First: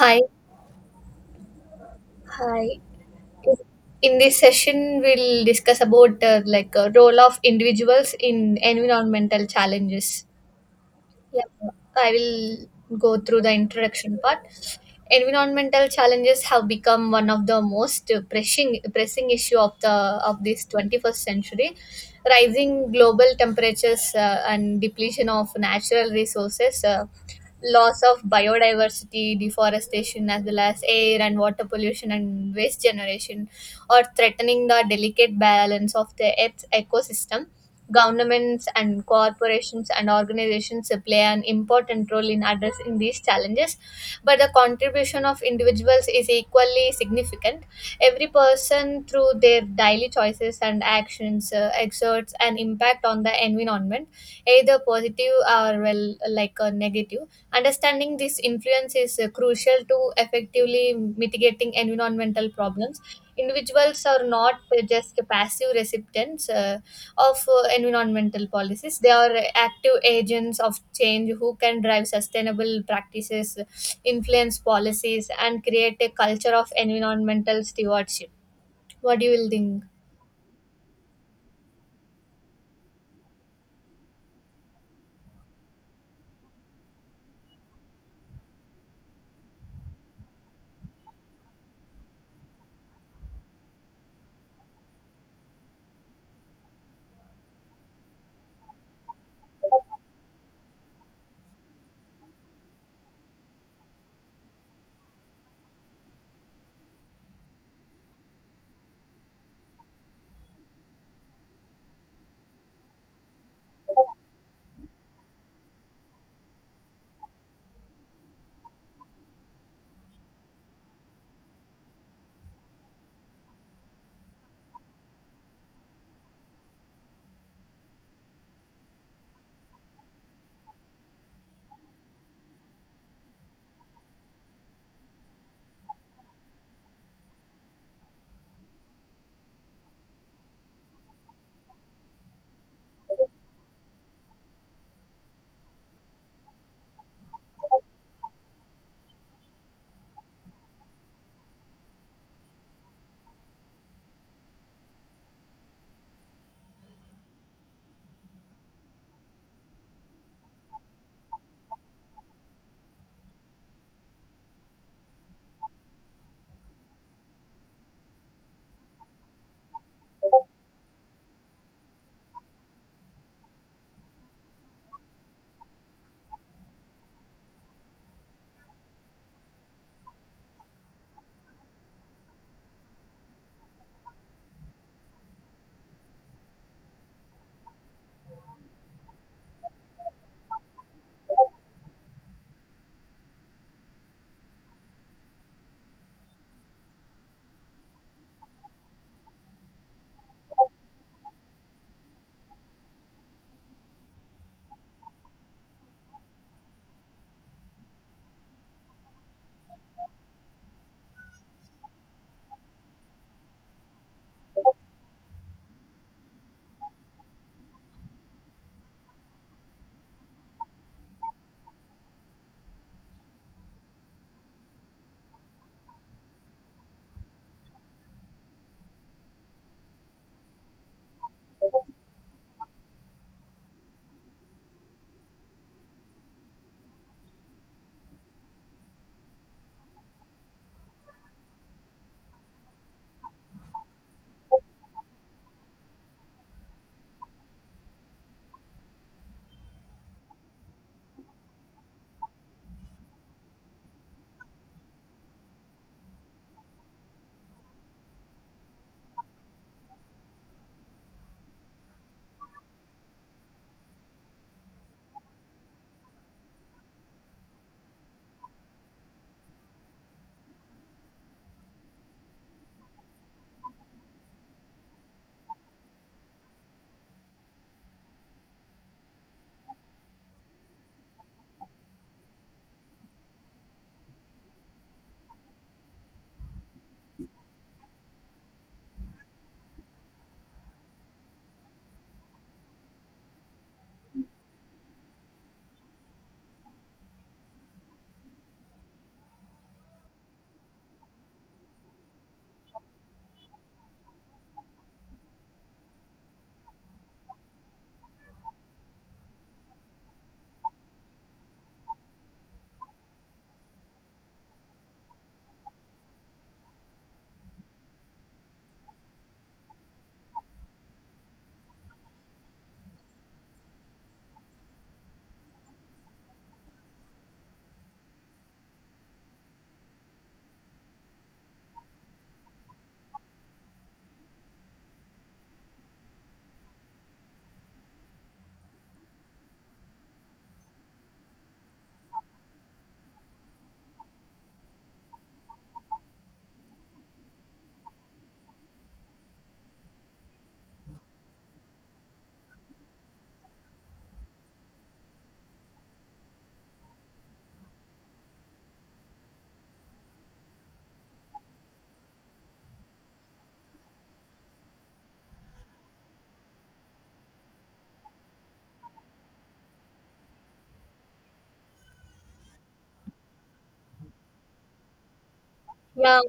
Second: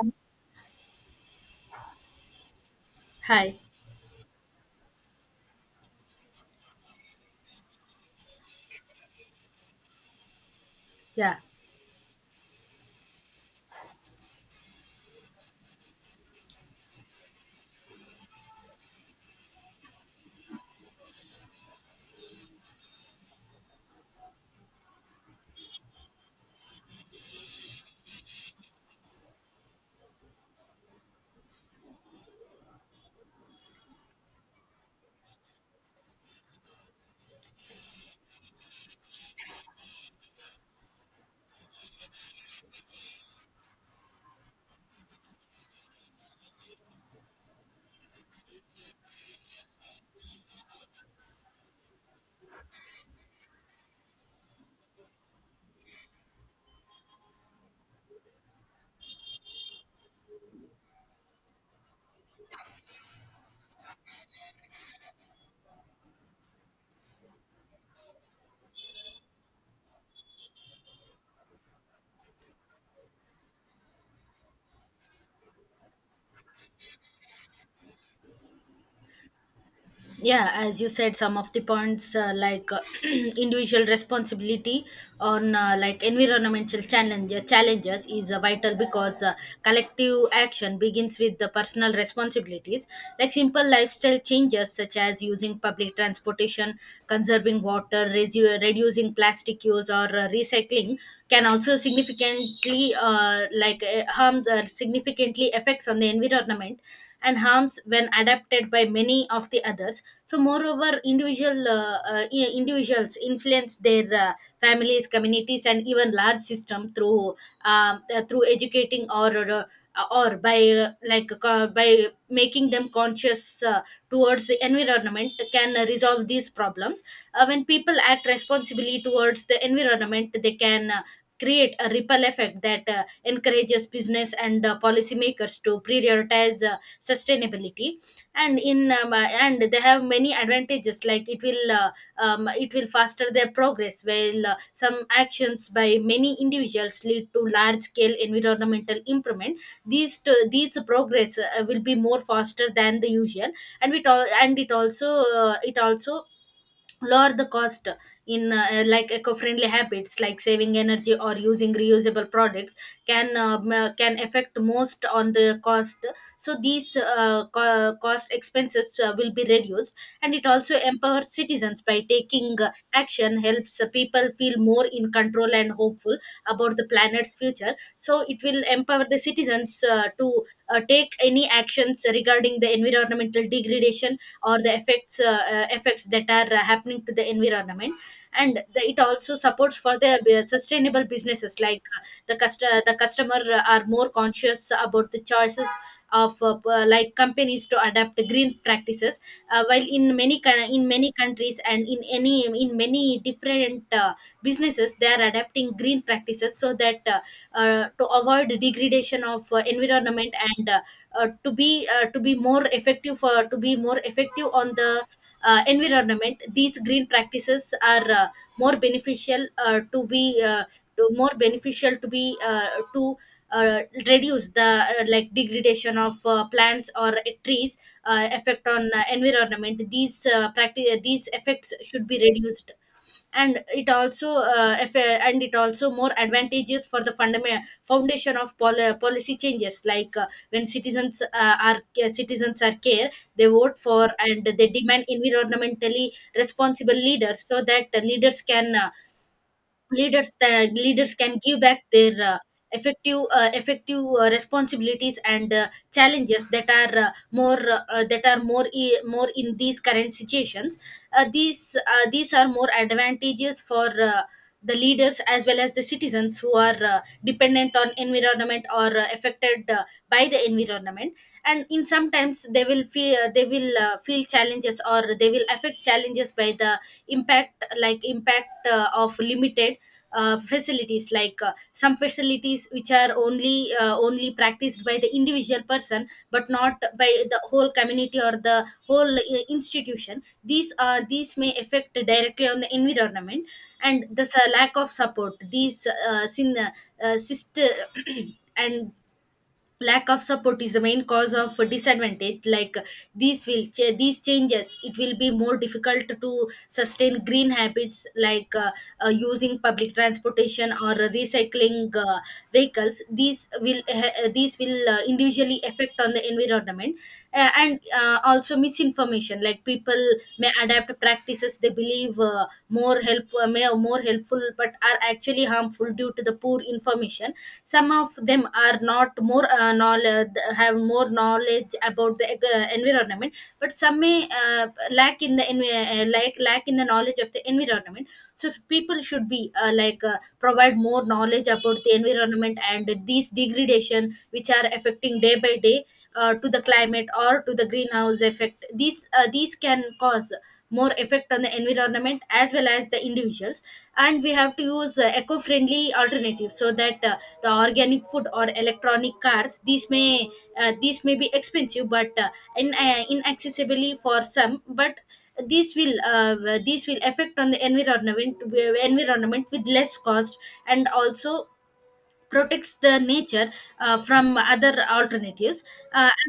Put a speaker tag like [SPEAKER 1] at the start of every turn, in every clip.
[SPEAKER 1] Um,
[SPEAKER 2] hi.
[SPEAKER 1] Hi.
[SPEAKER 2] In this session, we'll discuss about like a role of individuals in environmental challenges.
[SPEAKER 1] Yeah.
[SPEAKER 2] Yeah, I will go through the introduction part. Environmental challenges have become one of the most pressing issue of the of this 21st century. Rising global temperatures and depletion of natural resources, loss of biodiversity, deforestation, as well as air and water pollution and waste generation, are threatening the delicate balance of the Earth's ecosystem. Governments and corporations and organizations play an important role in addressing these challenges, but the contribution of individuals is equally significant. Every person, through their daily choices and actions, exerts an impact on the environment, either positive or well, like a negative. Understanding this influence is crucial to effectively mitigating environmental problems. Individuals are not just passive recipients of environmental policies. They are active agents of change who can drive sustainable practices, influence policies, and create a culture of environmental stewardship. What do you will think?
[SPEAKER 1] Yeah. As you said, some of the points individual responsibility on environmental challenges is vital because collective action begins with the personal responsibilities. Like simple lifestyle changes such as using public transportation, conserving water, reducing plastic use, or recycling can also significantly harm the significantly effects on the environment and harms when adapted by many of the others. So moreover individual individuals influence their families, communities, and even large system through through educating, or by making them conscious towards the environment can resolve these problems. When people act responsibly towards the environment, they can create a ripple effect that encourages business and policymakers to prioritize sustainability. And in and they have many advantages, like it will faster their progress. While some actions by many individuals lead to large scale environmental improvement, these progress will be more faster than the usual. And it all and it also lower the cost in like eco-friendly habits like saving energy or using reusable products. Can affect most on the cost, so these cost expenses will be reduced. And it also empowers citizens by taking action, helps people feel more in control and hopeful about the planet's future. So it will empower the citizens to take any actions regarding the environmental degradation or the effects, effects that are happening to the environment. And the, it also supports for the sustainable businesses, like the customer are more conscious about the choices of companies to adapt green practices. Uh, while in many coun- in many countries and in many different businesses, they are adapting green practices so that to avoid degradation of environment, and to be more effective for to be more effective on the environment. These green practices are more beneficial more beneficial to be to uh, reduce the like degradation of plants or trees effect on environment. These effects should be reduced. And it also more advantageous for the fundamental foundation of policy changes, like when citizens are care, they vote for and they demand environmentally responsible leaders, so that the leaders can leaders the leaders can give back their effective responsibilities and challenges that are more more in these current situations. These are more advantageous for the leaders as well as the citizens, who are dependent on environment, or affected by the environment. And in sometimes they will feel challenges, or they will affect challenges by the impact, of limited facilities, like some facilities which are only only practiced by the individual person, but not by the whole community or the whole institution. These may affect directly on the environment. And lack of support, uh, syst- and lack of support is the main cause of disadvantage. Like these changes, it will be more difficult to sustain green habits, like using public transportation or recycling vehicles. These will individually affect on the environment. And Also misinformation, like people may adapt practices they believe more help may are more helpful, but are actually harmful due to the poor information. Some of them are not more knowledge have more knowledge about the environment, but some may uh, lack in the knowledge of the environment. So people should be provide more knowledge about the environment, and these degradation which are affecting day by day to the climate or to the greenhouse effect. These can cause more effect on the environment as well as the individuals. And we have to use eco-friendly alternatives, so that the organic food or electronic cars, these may be expensive, but inaccessibly for some, but these will affect on the environment with less cost. And also protects the nature from other alternatives. uh,
[SPEAKER 2] Yeah,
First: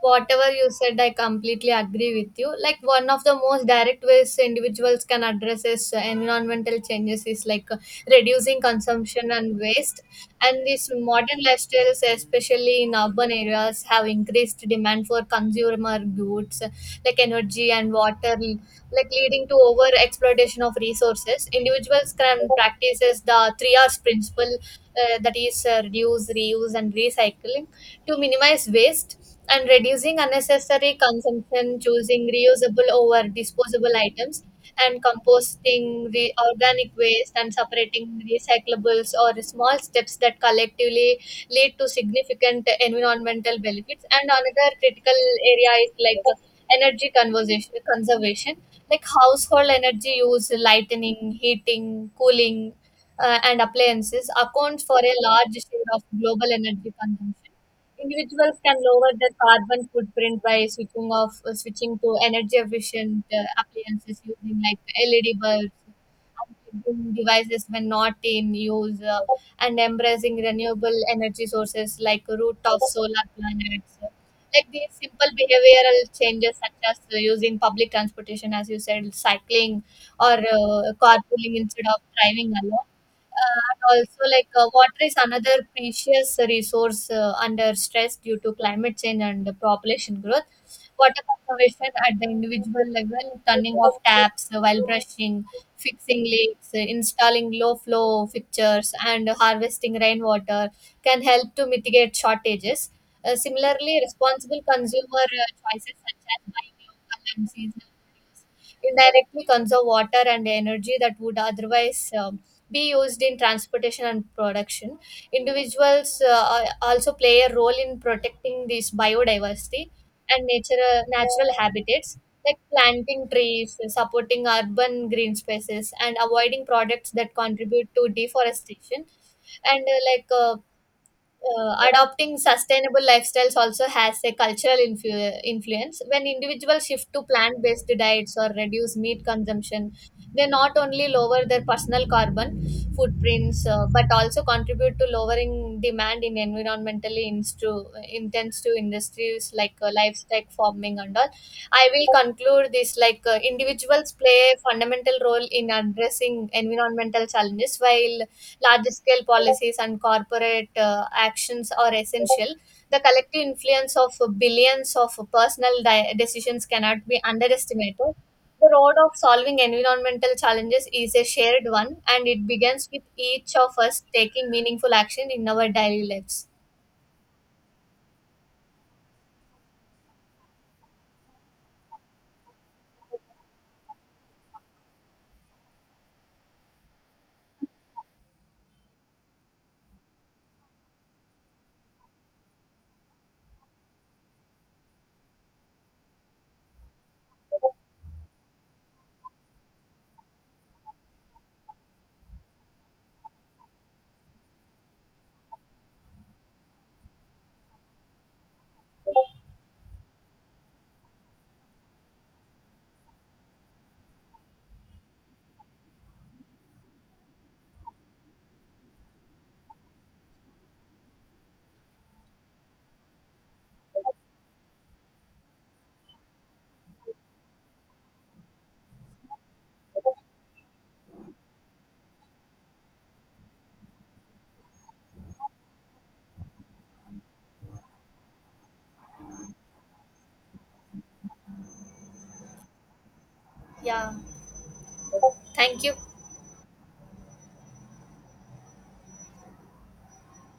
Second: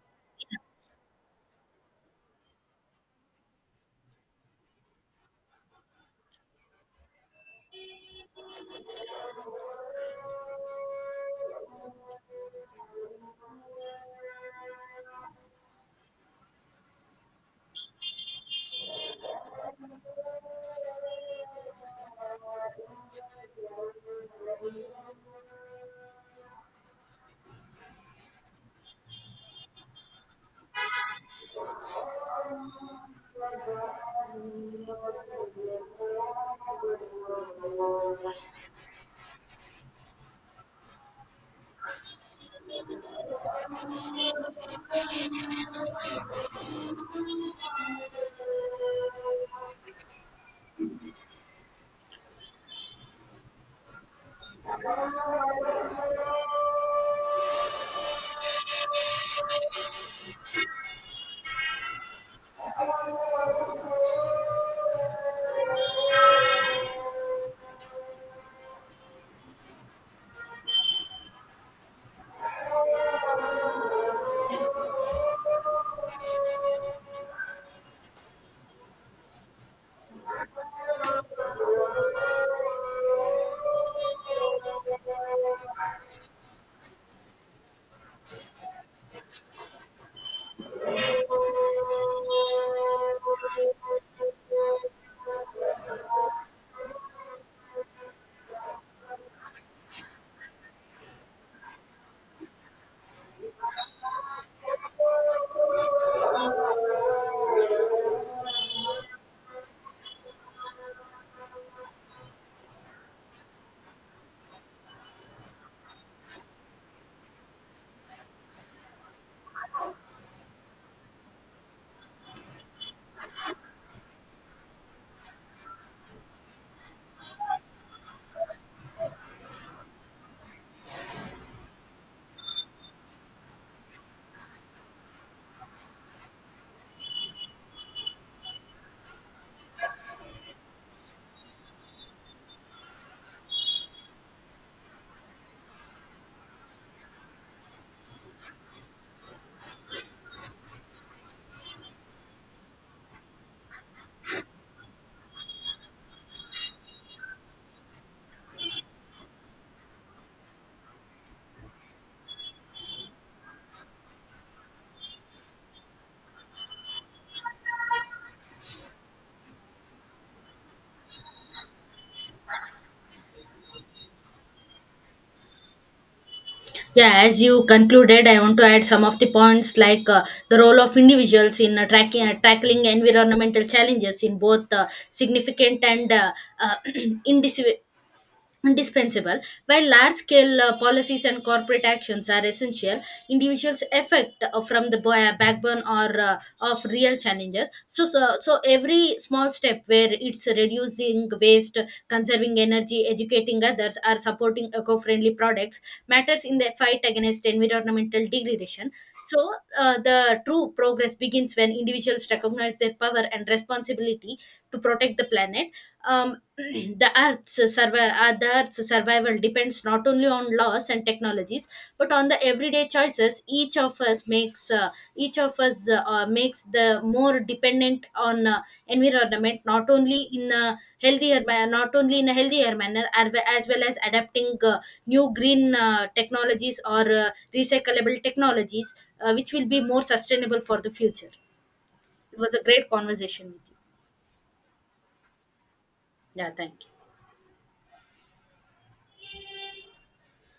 [SPEAKER 2] whatever you said, I completely agree with you. Like one of the most direct ways individuals can address is environmental changes is reducing consumption and waste. And these modern lifestyles, especially in urban areas, have increased demand for consumer goods like energy and water, like leading to over exploitation of resources. Individuals can practices the three R's principle, that is reduce, reuse, and recycle to minimize waste and reducing unnecessary consumption, choosing reusable over disposable items, and composting the organic waste and separating recyclables or small steps that collectively lead to significant environmental benefits. And another critical area is energy conservation, like household energy use, lighting, heating, cooling, and appliances accounts for a large share of global energy consumption. Individuals can lower their carbon footprint by switching to energy efficient appliances using like LED bulbs, unplugging devices when not in use, and embracing renewable energy sources like rooftop solar planets. Like these simple behavioral changes, such as using public transportation, as you said, cycling or carpooling instead of driving alone, and also, water is another precious resource under stress due to climate change and population growth. Water conservation at the individual level, turning off taps while brushing, fixing leaks, installing low flow fixtures, and harvesting rainwater can help to mitigate shortages. Similarly, responsible consumer choices such as buying local and seasonal produce indirectly conserve water and energy that would otherwise be used in transportation and production. Individuals also play a role in protecting this biodiversity and nature natural habitats like planting trees, supporting urban green spaces, and avoiding products that contribute to deforestation and like adopting sustainable lifestyles also has a cultural influence. When individuals shift to plant-based diets or reduce meat consumption, they not only lower their personal carbon footprints but also contribute to lowering demand in environmentally intensive industries like livestock farming and all. I will conclude this like individuals play a fundamental role in addressing environmental challenges. While large scale policies and corporate actions are essential, the collective influence of billions of personal decisions cannot be underestimated. The road of solving environmental challenges is a shared one, and it begins with each of us taking meaningful action in our daily lives.
[SPEAKER 1] Yeah, as you concluded, I want to add some of the points, like the role of individuals in tackling environmental challenges in both significant and uh, indis- indispensable. While large scale policies and corporate actions are essential, individuals affect from the backbone or of real challenges. So every small step, where it's reducing waste, conserving energy, educating others, or supporting eco friendly products, matters in the fight against environmental degradation. So, the true progress begins when individuals recognize their power and responsibility to protect the planet. The Earth's survival depends not only on laws and technologies, but on the everyday choices each of us makes. Each of us makes the more dependent on environment, not only in a not only in a healthier manner as well as adapting new green technologies, or recyclable technologies which will be more sustainable for the future. It was a great conversation with
[SPEAKER 2] Yeah, thank you.
[SPEAKER 1] you. Yeah, thank you.